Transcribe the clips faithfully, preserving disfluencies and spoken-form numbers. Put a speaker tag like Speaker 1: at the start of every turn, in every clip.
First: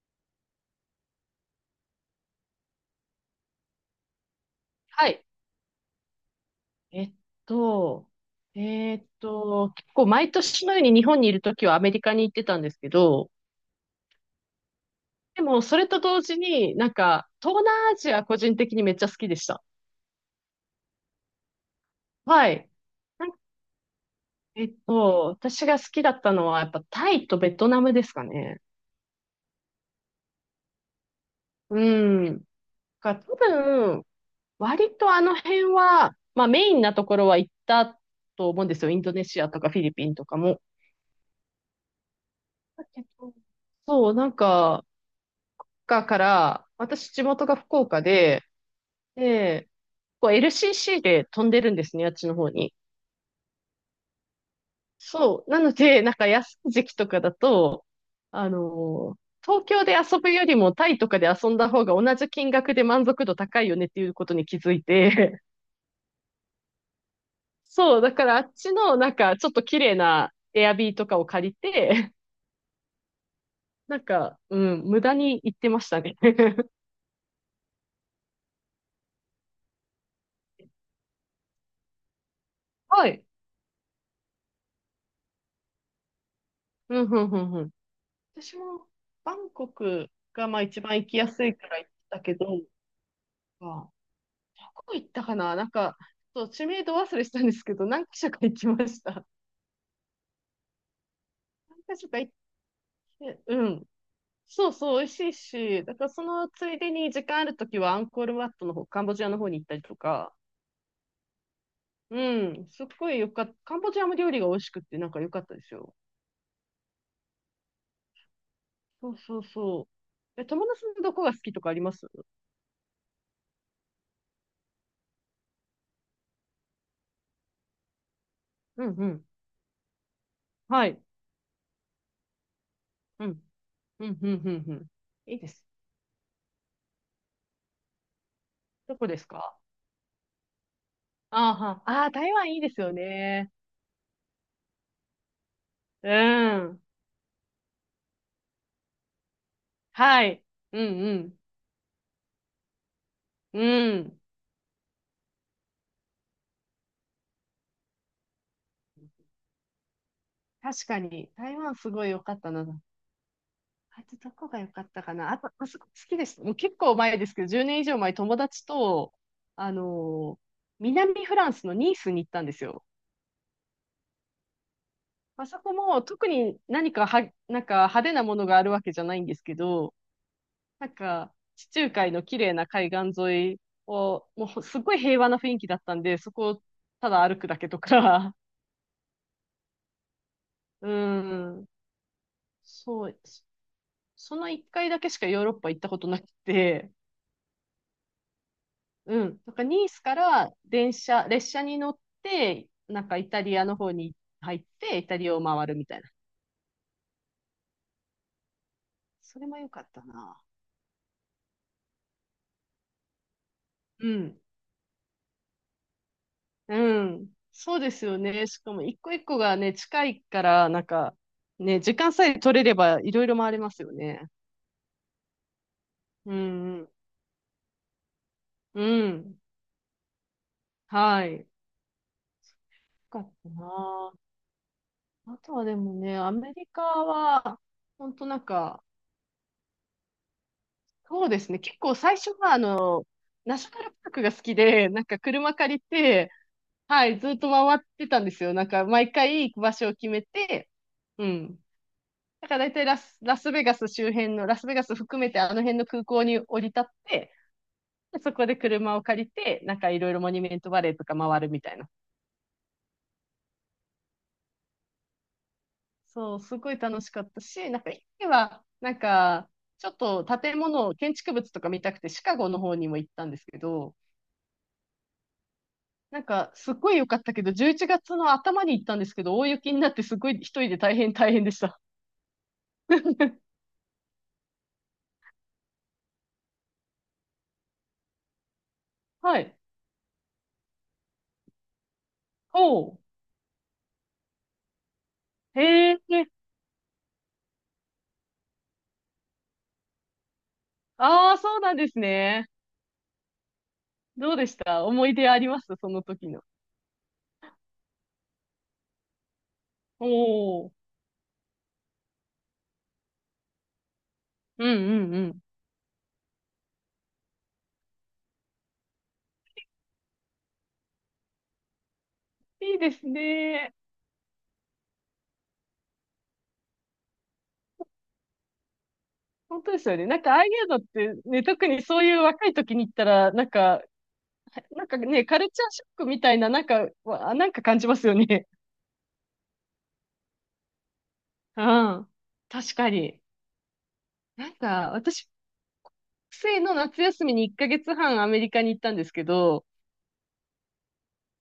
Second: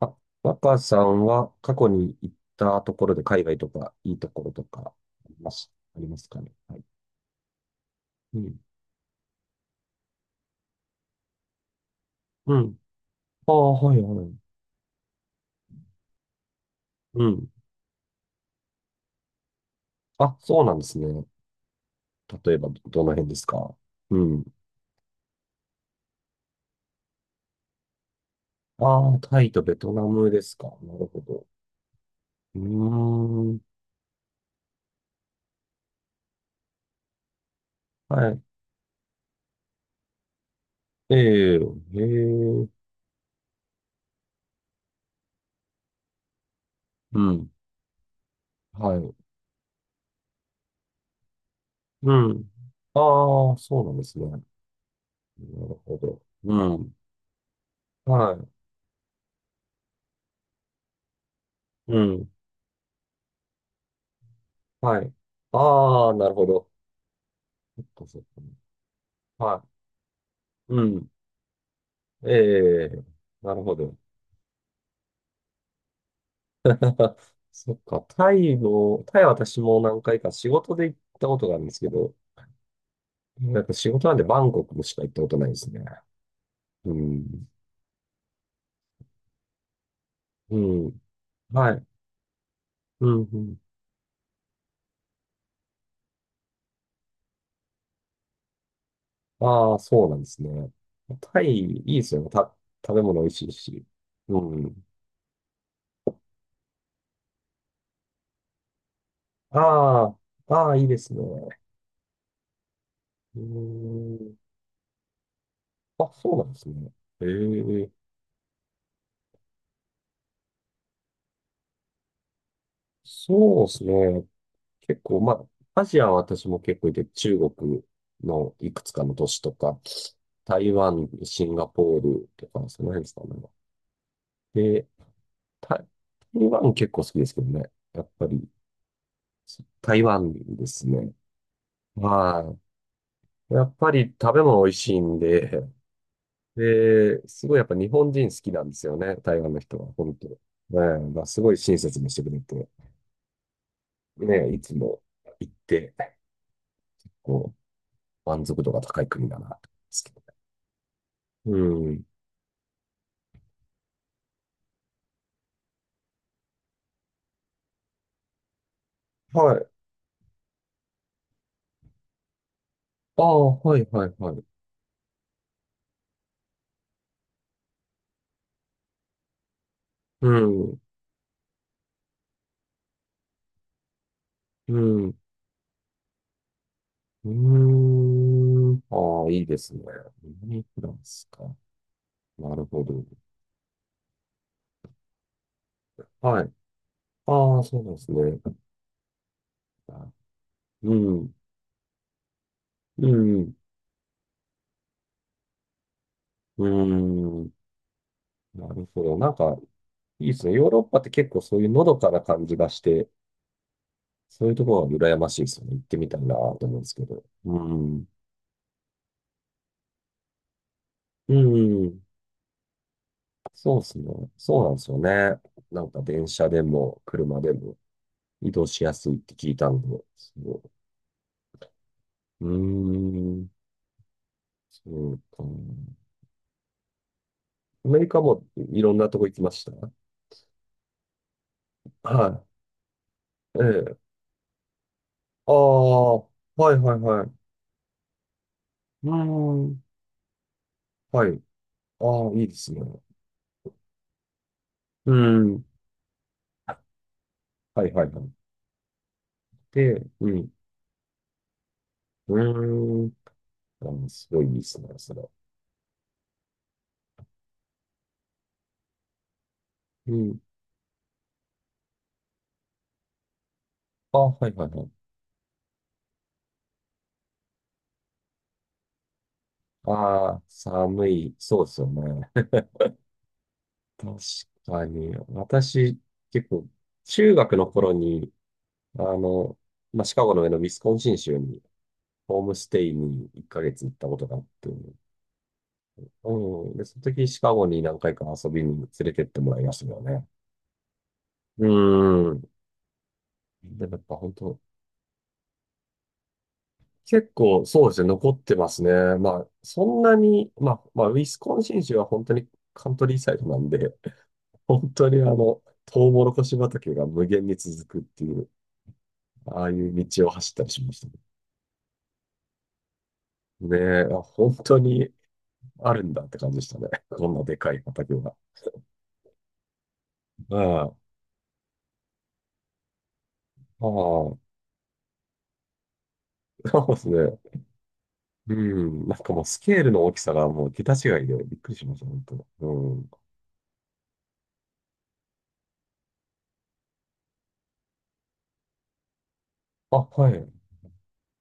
Speaker 1: あ、若さんは過去に行ったところで海外とかいいところとか
Speaker 2: はい。
Speaker 1: あります、ありますかね。はい。
Speaker 2: えっと、
Speaker 1: うん。
Speaker 2: えっと、結構毎年のように日本にいるときはアメリカに行って
Speaker 1: う
Speaker 2: たんで
Speaker 1: ん。
Speaker 2: すけど、
Speaker 1: ああ、はいはい。
Speaker 2: でもそれと同時になん
Speaker 1: う
Speaker 2: か
Speaker 1: ん。
Speaker 2: 東南アジア個人的にめっちゃ好きでした。
Speaker 1: あ、そうなんですね。
Speaker 2: は
Speaker 1: 例えば
Speaker 2: い。
Speaker 1: ど、どの
Speaker 2: な
Speaker 1: 辺
Speaker 2: ん
Speaker 1: で
Speaker 2: か
Speaker 1: すか？うん。
Speaker 2: えっと、私が好きだったのはやっぱタイとベトナムですかね。
Speaker 1: ああ、タイとベトナムですか。なるほど。
Speaker 2: うん。
Speaker 1: う
Speaker 2: か多
Speaker 1: ーん。
Speaker 2: 分、割とあの辺は、まあメインなところは行った
Speaker 1: はい。
Speaker 2: と思うんですよ。インドネシアとかフィリピンとかも。
Speaker 1: ええ、へえ。
Speaker 2: だけどそう、なんか、岡から、私
Speaker 1: う
Speaker 2: 地元
Speaker 1: ん。
Speaker 2: が福岡で、
Speaker 1: はい。
Speaker 2: で、こう エルシーシー で飛んでるんですね、あ
Speaker 1: う
Speaker 2: っちの方
Speaker 1: ん。
Speaker 2: に。
Speaker 1: ああ、そうなんですね。なる
Speaker 2: そう。なの
Speaker 1: ほ
Speaker 2: で、なん
Speaker 1: ど。
Speaker 2: か安
Speaker 1: う
Speaker 2: い時
Speaker 1: ん。
Speaker 2: 期とかだと、
Speaker 1: は
Speaker 2: あのー東京で遊ぶよりもタイとかで遊んだ方
Speaker 1: い。
Speaker 2: が
Speaker 1: う
Speaker 2: 同
Speaker 1: ん。
Speaker 2: じ金額で満足度高いよねっていうことに気づい
Speaker 1: はい。
Speaker 2: て、
Speaker 1: ああ、なるほど。そっ
Speaker 2: そう、
Speaker 1: か
Speaker 2: だ
Speaker 1: そっ
Speaker 2: からあっち
Speaker 1: か。
Speaker 2: のなんかちょっ
Speaker 1: は
Speaker 2: と
Speaker 1: い。
Speaker 2: 綺麗なエア
Speaker 1: う
Speaker 2: ビーと
Speaker 1: ん。
Speaker 2: かを借りて、
Speaker 1: ええ、なるほど。
Speaker 2: なんか、うん、無駄に行ってましたね。
Speaker 1: そっか。タイも、タイは私も何回か仕事で行ったことがあるんですけど、
Speaker 2: はい。
Speaker 1: なんか仕事なんでバンコクしか行ったことないですね。う
Speaker 2: うん、うん、う
Speaker 1: ん。
Speaker 2: ん、うん。私もバンコクが
Speaker 1: う
Speaker 2: まあ一番
Speaker 1: ん。
Speaker 2: 行きやすいか
Speaker 1: は
Speaker 2: ら
Speaker 1: い。
Speaker 2: 行ったけど、
Speaker 1: うん、うん。
Speaker 2: まあどこ行ったかななんか、そう、知名度忘れしたんですけど、何か所か行きました。
Speaker 1: ああ、そうなんですね。タイ、い
Speaker 2: 何
Speaker 1: い
Speaker 2: か
Speaker 1: で
Speaker 2: 所
Speaker 1: す
Speaker 2: か
Speaker 1: よね。
Speaker 2: 行っ
Speaker 1: た、食べ物美味
Speaker 2: て、
Speaker 1: しい
Speaker 2: う
Speaker 1: し。
Speaker 2: ん。
Speaker 1: う
Speaker 2: そう
Speaker 1: ん。
Speaker 2: そう、美味しいし、だからそのついでに時間あるときはアンコールワットの方、カンボジアの方に行ったりと
Speaker 1: ああ、
Speaker 2: か、
Speaker 1: ああ、いいですね。
Speaker 2: うん、すっごいよ
Speaker 1: う
Speaker 2: かった。カンボジアも
Speaker 1: ー
Speaker 2: 料
Speaker 1: ん。
Speaker 2: 理が美味しくってなんか良かったですよ。
Speaker 1: あ、そうなんですね。ええ、
Speaker 2: そうそうそう。え、友達のどこが好きとかあります
Speaker 1: そうですね。結構、まあ、アジアは私も結構いて、中国のいく
Speaker 2: うん
Speaker 1: つか
Speaker 2: う
Speaker 1: の
Speaker 2: ん。
Speaker 1: 都市とか、台
Speaker 2: はい。
Speaker 1: 湾、シンガポールとか、その辺ですか
Speaker 2: うん。
Speaker 1: ね。
Speaker 2: うん、うん、うん、う
Speaker 1: で、
Speaker 2: ん。いいです。
Speaker 1: 台台湾結構好きですけどね。やっぱり、
Speaker 2: どこですか？
Speaker 1: 台湾ですね。
Speaker 2: あーは、あー台湾
Speaker 1: は
Speaker 2: いいですよね。
Speaker 1: い。やっぱり食べ物美味しいんで、
Speaker 2: うん。
Speaker 1: で、すごいやっぱ日本人好きなんですよね。台湾の人は、本
Speaker 2: は
Speaker 1: 当。ね、
Speaker 2: い。う
Speaker 1: まあ、
Speaker 2: ん
Speaker 1: すごい親切にしてくれて、
Speaker 2: うん。うん。
Speaker 1: ね、いつも行って、こう、満足度が高い国だな、と思うんですけど。
Speaker 2: 確かに、
Speaker 1: う
Speaker 2: 台湾す
Speaker 1: ん。
Speaker 2: ごい良かったな。あとどこが良かったかな。あと、あそこ好きです。もう結構前ですけど、じゅうねん以上前、友達と、
Speaker 1: はい。
Speaker 2: あのー南フランスのニースに行ったんですよ。
Speaker 1: ああ、はいはいはい。
Speaker 2: まあそこも特に何かは、なんか派手なものがあるわけじゃないんですけど、
Speaker 1: うん、
Speaker 2: なんか、地中海の綺麗な海岸沿いを、もう
Speaker 1: う
Speaker 2: すっごい
Speaker 1: ん、う
Speaker 2: 平和な雰囲気だったんで、そこをただ歩くだけと
Speaker 1: ー
Speaker 2: か、
Speaker 1: ん。ああ、いいですね。南フ ラ
Speaker 2: う
Speaker 1: ンスか。
Speaker 2: ん、
Speaker 1: なるほど。
Speaker 2: そう、そその一回だけしかヨーロッパ行ったことなく
Speaker 1: はい。
Speaker 2: て、
Speaker 1: ああ、そうなんですね。
Speaker 2: うん、なんかニース
Speaker 1: あ
Speaker 2: から電
Speaker 1: う
Speaker 2: 車、
Speaker 1: ん、
Speaker 2: 列車に乗って、な
Speaker 1: う
Speaker 2: んかイタ
Speaker 1: ん、
Speaker 2: リアの方に入って、イタリアを回るみたいな。
Speaker 1: うん。なるほど。なん
Speaker 2: それ
Speaker 1: か、
Speaker 2: も良かった
Speaker 1: いいで
Speaker 2: な。
Speaker 1: すね。ヨーロッパって結構そういうのどかな感じがして、
Speaker 2: うん。
Speaker 1: そういうところは羨ましいですよね。行ってみたいなと思うんです
Speaker 2: う
Speaker 1: けど。
Speaker 2: ん。
Speaker 1: う
Speaker 2: そうです
Speaker 1: ん、
Speaker 2: よね。しかも一個一個がね、近いから、なんか、
Speaker 1: う
Speaker 2: ね、時
Speaker 1: ん。
Speaker 2: 間さえ取れればいろいろ回れま
Speaker 1: そう
Speaker 2: す
Speaker 1: で
Speaker 2: よ
Speaker 1: す
Speaker 2: ね。
Speaker 1: ね。そうなんですよね。なんか電
Speaker 2: うん、
Speaker 1: 車で
Speaker 2: うん。
Speaker 1: も車でも。移動
Speaker 2: う
Speaker 1: しやすいって
Speaker 2: ん。
Speaker 1: 聞いたんで、そ
Speaker 2: はい。よ
Speaker 1: う。う
Speaker 2: かっ
Speaker 1: ー
Speaker 2: た
Speaker 1: ん、
Speaker 2: な。
Speaker 1: そう
Speaker 2: あ
Speaker 1: か。
Speaker 2: とはでもね、アメリカは、
Speaker 1: アメリ
Speaker 2: 本
Speaker 1: カ
Speaker 2: 当な
Speaker 1: も
Speaker 2: ん
Speaker 1: い
Speaker 2: か、
Speaker 1: ろんなとこ行きました？
Speaker 2: そうですね。結構最初
Speaker 1: は
Speaker 2: は、あの、
Speaker 1: い。
Speaker 2: ナ
Speaker 1: え
Speaker 2: ショナル
Speaker 1: え。
Speaker 2: パークが好きで、なんか
Speaker 1: あ
Speaker 2: 車借り
Speaker 1: あ、は
Speaker 2: て、
Speaker 1: いはい
Speaker 2: はい、
Speaker 1: は
Speaker 2: ずっ
Speaker 1: い。
Speaker 2: と回ってたんですよ。なんか
Speaker 1: う
Speaker 2: 毎
Speaker 1: ー
Speaker 2: 回行く場
Speaker 1: ん。
Speaker 2: 所を決めて、う
Speaker 1: はい。
Speaker 2: ん。
Speaker 1: ああ、いい
Speaker 2: だ
Speaker 1: で
Speaker 2: から
Speaker 1: す
Speaker 2: 大
Speaker 1: ね。
Speaker 2: 体ラス、ラスベガス周辺の、ラスベガス
Speaker 1: う
Speaker 2: 含めてあの
Speaker 1: ん。
Speaker 2: 辺の空港に降り立って、
Speaker 1: はいはい
Speaker 2: で
Speaker 1: は
Speaker 2: そ
Speaker 1: い。
Speaker 2: こで車を借りて、なんかい
Speaker 1: で、
Speaker 2: ろいろ
Speaker 1: う
Speaker 2: モニュ
Speaker 1: ん。
Speaker 2: メントバレーとか回るみたいな。
Speaker 1: うーん。あのすごいいいですね、それ。
Speaker 2: そう、すごい楽しかったし、なんか一時は、なんか、ちょっ
Speaker 1: う
Speaker 2: と
Speaker 1: ん。
Speaker 2: 建物、建築物とか見たくてシカゴの方にも行ったんですけど、
Speaker 1: あ、はいはいはい。
Speaker 2: なんかすっごい良かったけど、じゅういちがつの頭に行ったんですけど、大雪になってす
Speaker 1: あ
Speaker 2: ごい
Speaker 1: あ、
Speaker 2: 一人で大
Speaker 1: 寒
Speaker 2: 変大
Speaker 1: い。
Speaker 2: 変でし
Speaker 1: そうで
Speaker 2: た。
Speaker 1: すよね。確かに。私、結構、中学の頃に、あ
Speaker 2: はい。
Speaker 1: の、まあ、シカゴの上のウィスコンシン州に、ホームステ
Speaker 2: お
Speaker 1: イ
Speaker 2: う。
Speaker 1: にいっかげつ行ったことがあって、
Speaker 2: へえ。
Speaker 1: うん。で、その時シカゴに何回か遊びに連れてってもらいましたけどね。
Speaker 2: ああ、そう
Speaker 1: う
Speaker 2: なんです
Speaker 1: ん。
Speaker 2: ね。
Speaker 1: でもやっぱ本
Speaker 2: どうでし
Speaker 1: 当、
Speaker 2: た、思い出ありますその時の？
Speaker 1: 結構そうですね、残ってますね。まあ、そんなに、
Speaker 2: お
Speaker 1: まあ、
Speaker 2: ー。
Speaker 1: まあ、ウィスコンシン州は本当にカントリーサイドなんで、
Speaker 2: うん
Speaker 1: 本当
Speaker 2: うん
Speaker 1: に
Speaker 2: う
Speaker 1: あ
Speaker 2: ん。
Speaker 1: の、トウモロコシ畑が無限に続くっていう、ああいう道を走ったりしましたね。
Speaker 2: いいですね。
Speaker 1: ねえ、本当にあるんだって感じでしたね。こんなでかい畑が。
Speaker 2: 本当ですよね。なんかああい
Speaker 1: う
Speaker 2: うの
Speaker 1: ん
Speaker 2: っ
Speaker 1: ああ、
Speaker 2: てね、特にそういう若い時に行ったら、なんか、
Speaker 1: そ
Speaker 2: なんかね、カルチャーショックみたいな、なんか、
Speaker 1: うです
Speaker 2: わ
Speaker 1: ね。
Speaker 2: なんか感じますよね。
Speaker 1: うん。なんかもうスケールの大きさがもう桁違いでびっ
Speaker 2: う
Speaker 1: くりしました、
Speaker 2: ん。
Speaker 1: 本当。
Speaker 2: 確か
Speaker 1: うん。
Speaker 2: に。なんか、私、学生の夏休みにいっかげつはんアメリカに行ったんですけど、
Speaker 1: あ、はい。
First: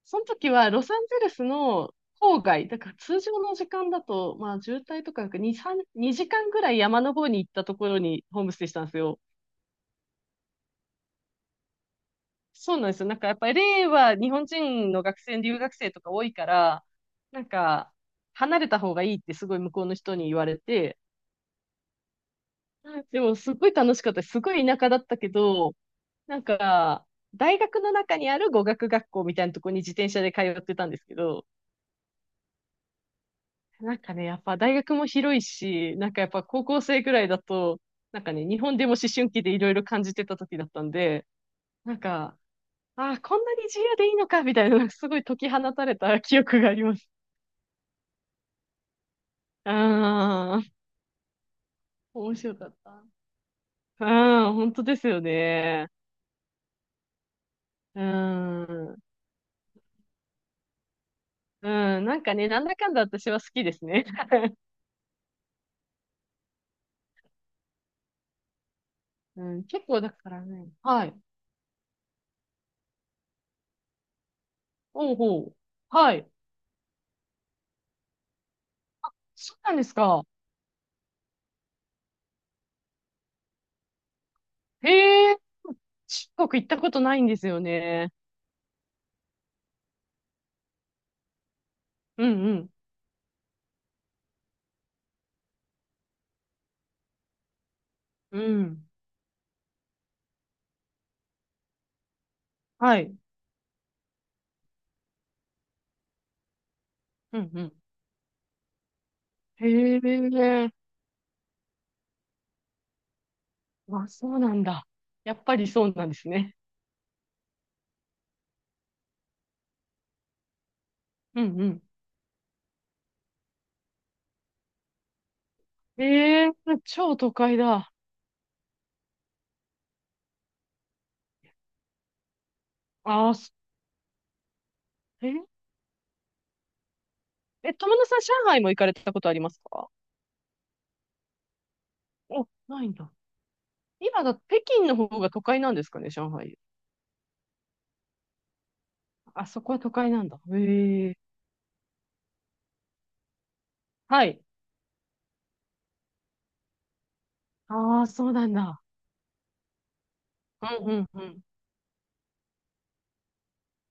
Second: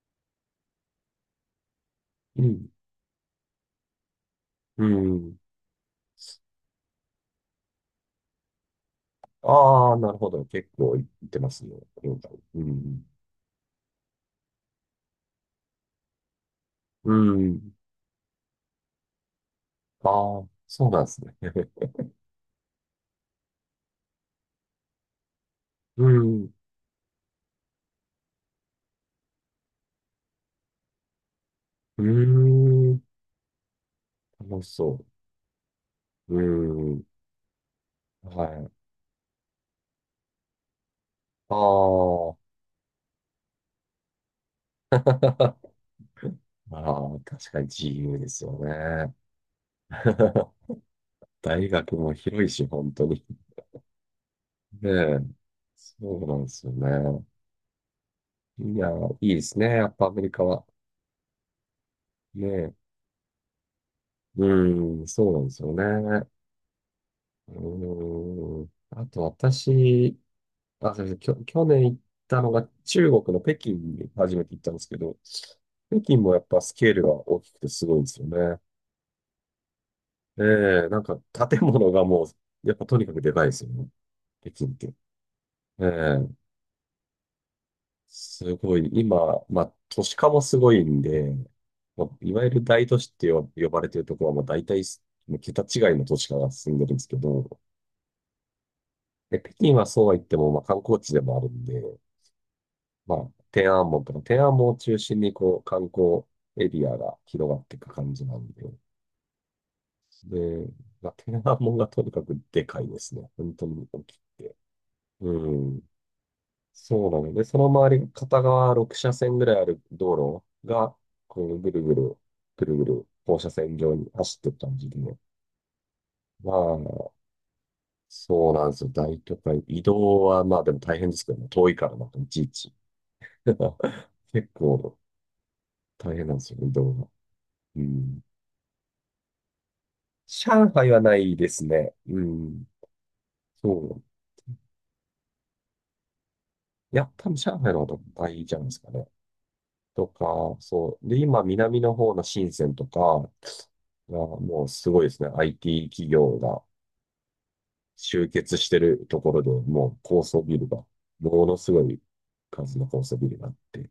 Speaker 2: その時はロサンゼルスの
Speaker 1: う
Speaker 2: 郊外、
Speaker 1: ん。
Speaker 2: だから通常の時間だと、まあ渋
Speaker 1: う
Speaker 2: 滞とかな
Speaker 1: ん。
Speaker 2: くに、さん、にじかんぐらい山の方に行ったところにホームステイしたんですよ。
Speaker 1: ああ、なるほど。結構いってますね。う
Speaker 2: そうなんです
Speaker 1: ん。
Speaker 2: よ。なんかやっぱり l は日本人の学生、留学生とか多いから、
Speaker 1: う
Speaker 2: なん
Speaker 1: ん。
Speaker 2: か離れた方がいいってすごい向こうの人に言
Speaker 1: あ
Speaker 2: わ
Speaker 1: あ、
Speaker 2: れ
Speaker 1: そう
Speaker 2: て、
Speaker 1: なんですね。
Speaker 2: でもすごい楽しかったです。すごい田舎だったけど、
Speaker 1: う
Speaker 2: なん
Speaker 1: ん。
Speaker 2: か大学の中にある語学学校みたいなところに自転車で通ってたんですけど、
Speaker 1: うーん。
Speaker 2: なんかね、やっぱ
Speaker 1: 楽し
Speaker 2: 大学
Speaker 1: そ
Speaker 2: も広いし、なんかやっ
Speaker 1: う。う
Speaker 2: ぱ高校
Speaker 1: ー
Speaker 2: 生
Speaker 1: ん。
Speaker 2: ぐらいだと、なんか
Speaker 1: は
Speaker 2: ね、日
Speaker 1: い。
Speaker 2: 本でも思春期でいろいろ感じてた時だったんで、
Speaker 1: あ
Speaker 2: なん
Speaker 1: あ。
Speaker 2: か、ああ、こんなに自由でいいのか、みたいな、なんかすごい解き放 たれた記憶があ
Speaker 1: あ
Speaker 2: ります。
Speaker 1: あ、確かに自由ですよね。
Speaker 2: ああ、
Speaker 1: 大学も
Speaker 2: 面
Speaker 1: 広い
Speaker 2: 白か
Speaker 1: し、
Speaker 2: っ
Speaker 1: 本
Speaker 2: た。
Speaker 1: 当に。
Speaker 2: ああ、本当
Speaker 1: ね
Speaker 2: です
Speaker 1: え、
Speaker 2: よね。
Speaker 1: そうなんですよね。
Speaker 2: う
Speaker 1: いや、
Speaker 2: ん。
Speaker 1: いいですね。やっぱアメリカは。
Speaker 2: うん、なんか
Speaker 1: ね
Speaker 2: ね、なん
Speaker 1: え。
Speaker 2: だかんだ私は好きですね。
Speaker 1: うん、そうなんですよね。うん。あと
Speaker 2: うん、結構だ
Speaker 1: 私、
Speaker 2: からね。
Speaker 1: あ、そう
Speaker 2: は
Speaker 1: で
Speaker 2: い。
Speaker 1: すきょ、去年行ったのが中国の北京に初めて行ったんですけ
Speaker 2: ほう
Speaker 1: ど、
Speaker 2: ほう。
Speaker 1: 北
Speaker 2: は
Speaker 1: 京
Speaker 2: い。
Speaker 1: もやっぱスケールが大きくてすごいんですよね。
Speaker 2: そうなんですか？
Speaker 1: ええ、なんか建物がもう、やっぱとにかくでかいですよね。北京って。
Speaker 2: へえ、
Speaker 1: え
Speaker 2: 中
Speaker 1: え
Speaker 2: 国行ったことないんですよね。
Speaker 1: すごい、今、まあ、都市化もすごいんで、まあ、
Speaker 2: う
Speaker 1: いわ
Speaker 2: ん
Speaker 1: ゆ
Speaker 2: う
Speaker 1: る
Speaker 2: ん。
Speaker 1: 大都市って呼呼ばれてるところは、まあ、大体、もう桁違いの都市化が進んでるんですけど、
Speaker 2: うん。
Speaker 1: で、北京はそうは言っても、まあ、観光地でもあるんで、
Speaker 2: は
Speaker 1: ま
Speaker 2: い。
Speaker 1: あ、天安門とか、天安門を中心に、こう、観光エリアが
Speaker 2: う
Speaker 1: 広
Speaker 2: ん
Speaker 1: が
Speaker 2: う
Speaker 1: っ
Speaker 2: ん。
Speaker 1: ていく感じなんで、
Speaker 2: へ
Speaker 1: で、
Speaker 2: え。
Speaker 1: まあ、天安門がとにかくでかいですね。本当に大
Speaker 2: あ、
Speaker 1: きく
Speaker 2: そうな
Speaker 1: て。
Speaker 2: んだ。やっ
Speaker 1: う
Speaker 2: ぱり
Speaker 1: ん。
Speaker 2: そうなんですね。
Speaker 1: そうなので、その周り、片側ろく車線ぐらいある道路が、
Speaker 2: う
Speaker 1: こう、
Speaker 2: んう
Speaker 1: ぐる
Speaker 2: ん。
Speaker 1: ぐる、ぐるぐる、放射線状に走ってった感じでね、
Speaker 2: ええ、
Speaker 1: まあ、
Speaker 2: 超都会だ。
Speaker 1: そうなんですよ。大都会。移動は、まあでも大変ですけどね。遠いからなんかいちいち。
Speaker 2: ああ、そ、
Speaker 1: 結構
Speaker 2: えー、
Speaker 1: 大変なんですよ、移動が。
Speaker 2: え、
Speaker 1: う
Speaker 2: 友野さ
Speaker 1: ん。
Speaker 2: ん、上海も行かれたことありますか？
Speaker 1: 上海はないですね。う
Speaker 2: お、
Speaker 1: ん。
Speaker 2: ないんだ。
Speaker 1: そう。
Speaker 2: 今だ、北京の方が都会なんですかね、上海。
Speaker 1: いや、多分上海の方が大会じゃないですかね。
Speaker 2: あそこは都
Speaker 1: と
Speaker 2: 会なんだ。
Speaker 1: か、そう。
Speaker 2: へえ。
Speaker 1: で、今、南の方の深センとか、あ
Speaker 2: はい。
Speaker 1: もうすごいですね。アイティー 企業が
Speaker 2: ああ、そ
Speaker 1: 集
Speaker 2: うなん
Speaker 1: 結して
Speaker 2: だ。
Speaker 1: るところで、もう高層ビ
Speaker 2: う
Speaker 1: ルが、
Speaker 2: んうんうん。
Speaker 1: ものすごい数の高層ビルがあって、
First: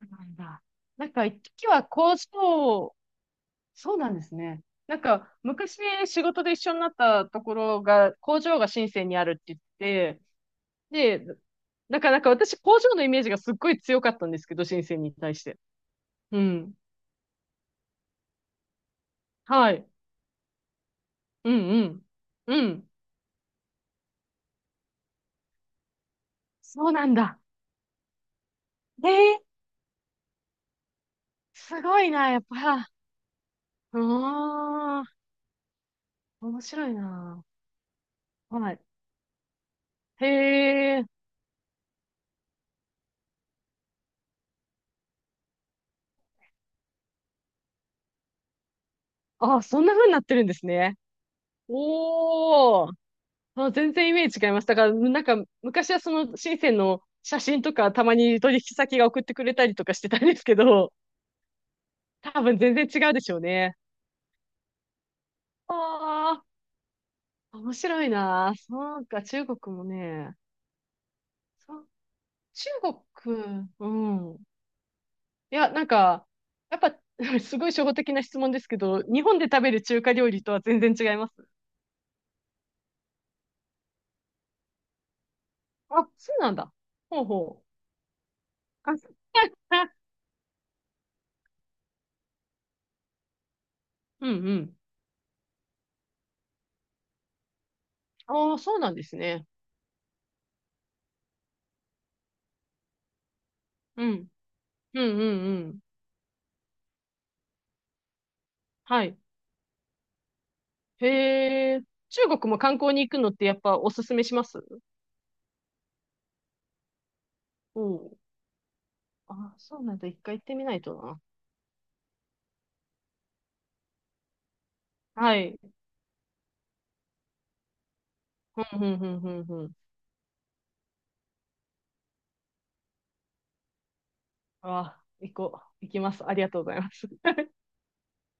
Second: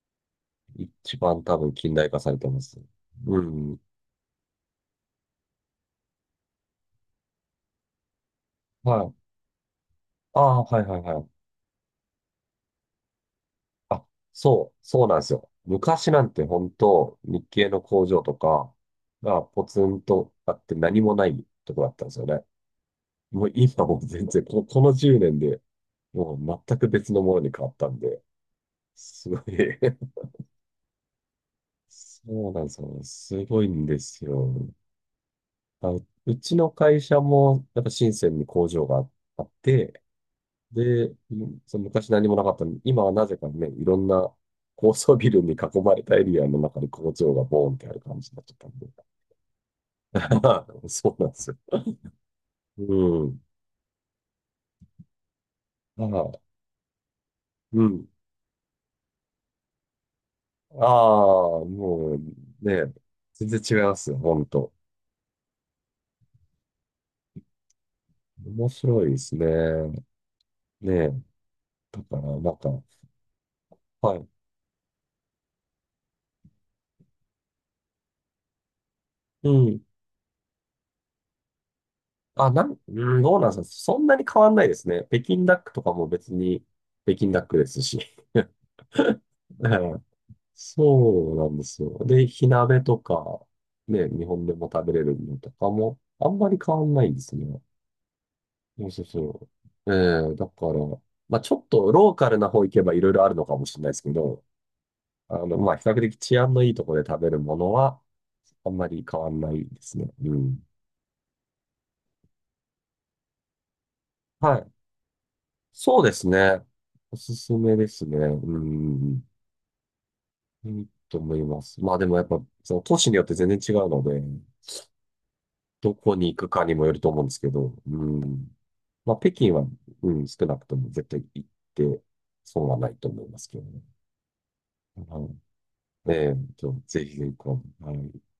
Speaker 2: そうなんだ。なん
Speaker 1: 一
Speaker 2: か、一
Speaker 1: 番多
Speaker 2: 時
Speaker 1: 分
Speaker 2: は
Speaker 1: 近代
Speaker 2: 工
Speaker 1: 化されてます。
Speaker 2: 場、
Speaker 1: うん。
Speaker 2: そうなんですね。なんか、昔仕事で一緒になったところが、工場が深
Speaker 1: は
Speaker 2: セン
Speaker 1: い。
Speaker 2: にあるって言って、
Speaker 1: ああ、はいはいはい。
Speaker 2: で、なんかなんか私、工場のイメージがすっごい強
Speaker 1: あ、
Speaker 2: かったんですけど、
Speaker 1: そう、
Speaker 2: 深セン
Speaker 1: そう
Speaker 2: に
Speaker 1: なんです
Speaker 2: 対し
Speaker 1: よ。
Speaker 2: て。
Speaker 1: 昔なん
Speaker 2: う
Speaker 1: て本
Speaker 2: ん。
Speaker 1: 当、日系の工場とかがポ
Speaker 2: は
Speaker 1: ツ
Speaker 2: い。
Speaker 1: ンとあって何もない
Speaker 2: うん
Speaker 1: とこ
Speaker 2: う
Speaker 1: だった
Speaker 2: ん。
Speaker 1: んですよね。
Speaker 2: うん。
Speaker 1: もう今も全然、この、このじゅうねんで、もう全く
Speaker 2: そうなん
Speaker 1: 別のも
Speaker 2: だ。
Speaker 1: のに変わったんで、
Speaker 2: えー、
Speaker 1: すごい
Speaker 2: すごいな、やっ
Speaker 1: そうなんです
Speaker 2: ぱ。
Speaker 1: よ。すごいんで
Speaker 2: う
Speaker 1: すよ。
Speaker 2: ーん。
Speaker 1: あ、うち
Speaker 2: 面
Speaker 1: の
Speaker 2: 白い
Speaker 1: 会社
Speaker 2: な。
Speaker 1: も、やっぱ深センに工
Speaker 2: はい。
Speaker 1: 場があって、
Speaker 2: へえ。
Speaker 1: で、うんその昔何もなかったのに、今はなぜかね、いろんな高層ビルに囲まれたエリアの中に工場がボーンってある感じになっちゃったんで。
Speaker 2: あ、そんな風になってるんです ね。
Speaker 1: そうなんですよ。う
Speaker 2: おー。
Speaker 1: ん。
Speaker 2: あ、全然イメージ違います。だから、なんか、昔は
Speaker 1: あ
Speaker 2: その
Speaker 1: あ、
Speaker 2: 深センの写真と
Speaker 1: う
Speaker 2: か、た
Speaker 1: ん。
Speaker 2: まに取引先が送ってくれたりとかしてたんですけ
Speaker 1: あ
Speaker 2: ど、
Speaker 1: あ、もう
Speaker 2: 多分全然
Speaker 1: ね、
Speaker 2: 違うでしょう
Speaker 1: 全然違
Speaker 2: ね。
Speaker 1: いますよ、ほんと。
Speaker 2: ああ、面白いな。
Speaker 1: 面
Speaker 2: そ
Speaker 1: 白
Speaker 2: う
Speaker 1: いで
Speaker 2: か、
Speaker 1: すね。
Speaker 2: 中国もね。
Speaker 1: ね
Speaker 2: そう、
Speaker 1: だから、なん
Speaker 2: 中
Speaker 1: か、
Speaker 2: 国、う
Speaker 1: はい。
Speaker 2: ん。いや、なんか、やっぱ、すごい初歩的な質問ですけど、日本で
Speaker 1: う
Speaker 2: 食べ
Speaker 1: ん。
Speaker 2: る中華料理とは全然違います。
Speaker 1: あ、なん、うん、どうなんですか？そんなに変わんないですね。北京ダックとかも
Speaker 2: あ、
Speaker 1: 別
Speaker 2: そうなん
Speaker 1: に
Speaker 2: だ。
Speaker 1: 北
Speaker 2: ほう
Speaker 1: 京ダック
Speaker 2: ほ
Speaker 1: で
Speaker 2: う。
Speaker 1: すし。
Speaker 2: あ、
Speaker 1: はいそうなんですよ。で、火鍋とか、ね、日
Speaker 2: うん
Speaker 1: 本で
Speaker 2: う
Speaker 1: も
Speaker 2: ん。
Speaker 1: 食べれるのとかも、あんまり変わんないんですね。
Speaker 2: ああ、そう
Speaker 1: そう
Speaker 2: なん
Speaker 1: そ
Speaker 2: で
Speaker 1: う
Speaker 2: すね。
Speaker 1: そう。ええだから、まあちょっとローカルな方行けばいろいろあるのかもしれないです
Speaker 2: う
Speaker 1: け
Speaker 2: ん。
Speaker 1: ど、
Speaker 2: うんう
Speaker 1: あ
Speaker 2: ん
Speaker 1: の、
Speaker 2: う
Speaker 1: まあ、
Speaker 2: ん。
Speaker 1: 比較的治安のいいところで食べるものは、あんま
Speaker 2: は
Speaker 1: り
Speaker 2: い。
Speaker 1: 変わんないですね。うん。
Speaker 2: へえ、中国も観光に行くのってやっぱおすすめしま
Speaker 1: は
Speaker 2: す
Speaker 1: い。そうですね。おすすめ
Speaker 2: お
Speaker 1: ですね。
Speaker 2: う、
Speaker 1: うん。
Speaker 2: あ、そうなんだ。一回行ってみ
Speaker 1: い
Speaker 2: ない
Speaker 1: い
Speaker 2: と
Speaker 1: と
Speaker 2: な。
Speaker 1: 思います。まあでもやっぱ、その都市によって全然違うので、
Speaker 2: はい。
Speaker 1: どこに行くかにもよると思うんですけど、うん。
Speaker 2: ふんふんふ
Speaker 1: まあ、
Speaker 2: んふ
Speaker 1: 北
Speaker 2: ん
Speaker 1: 京
Speaker 2: ふ
Speaker 1: は、
Speaker 2: ん。
Speaker 1: うん、少なくとも絶対行って、損はないと思いますけどね。
Speaker 2: あ、
Speaker 1: は
Speaker 2: 行こう。行き
Speaker 1: い。
Speaker 2: ま
Speaker 1: え
Speaker 2: す。あ
Speaker 1: え
Speaker 2: りが
Speaker 1: と、
Speaker 2: とう
Speaker 1: ち
Speaker 2: ござい
Speaker 1: ょ
Speaker 2: ま
Speaker 1: ぜ
Speaker 2: す。
Speaker 1: ひぜひ、こうはい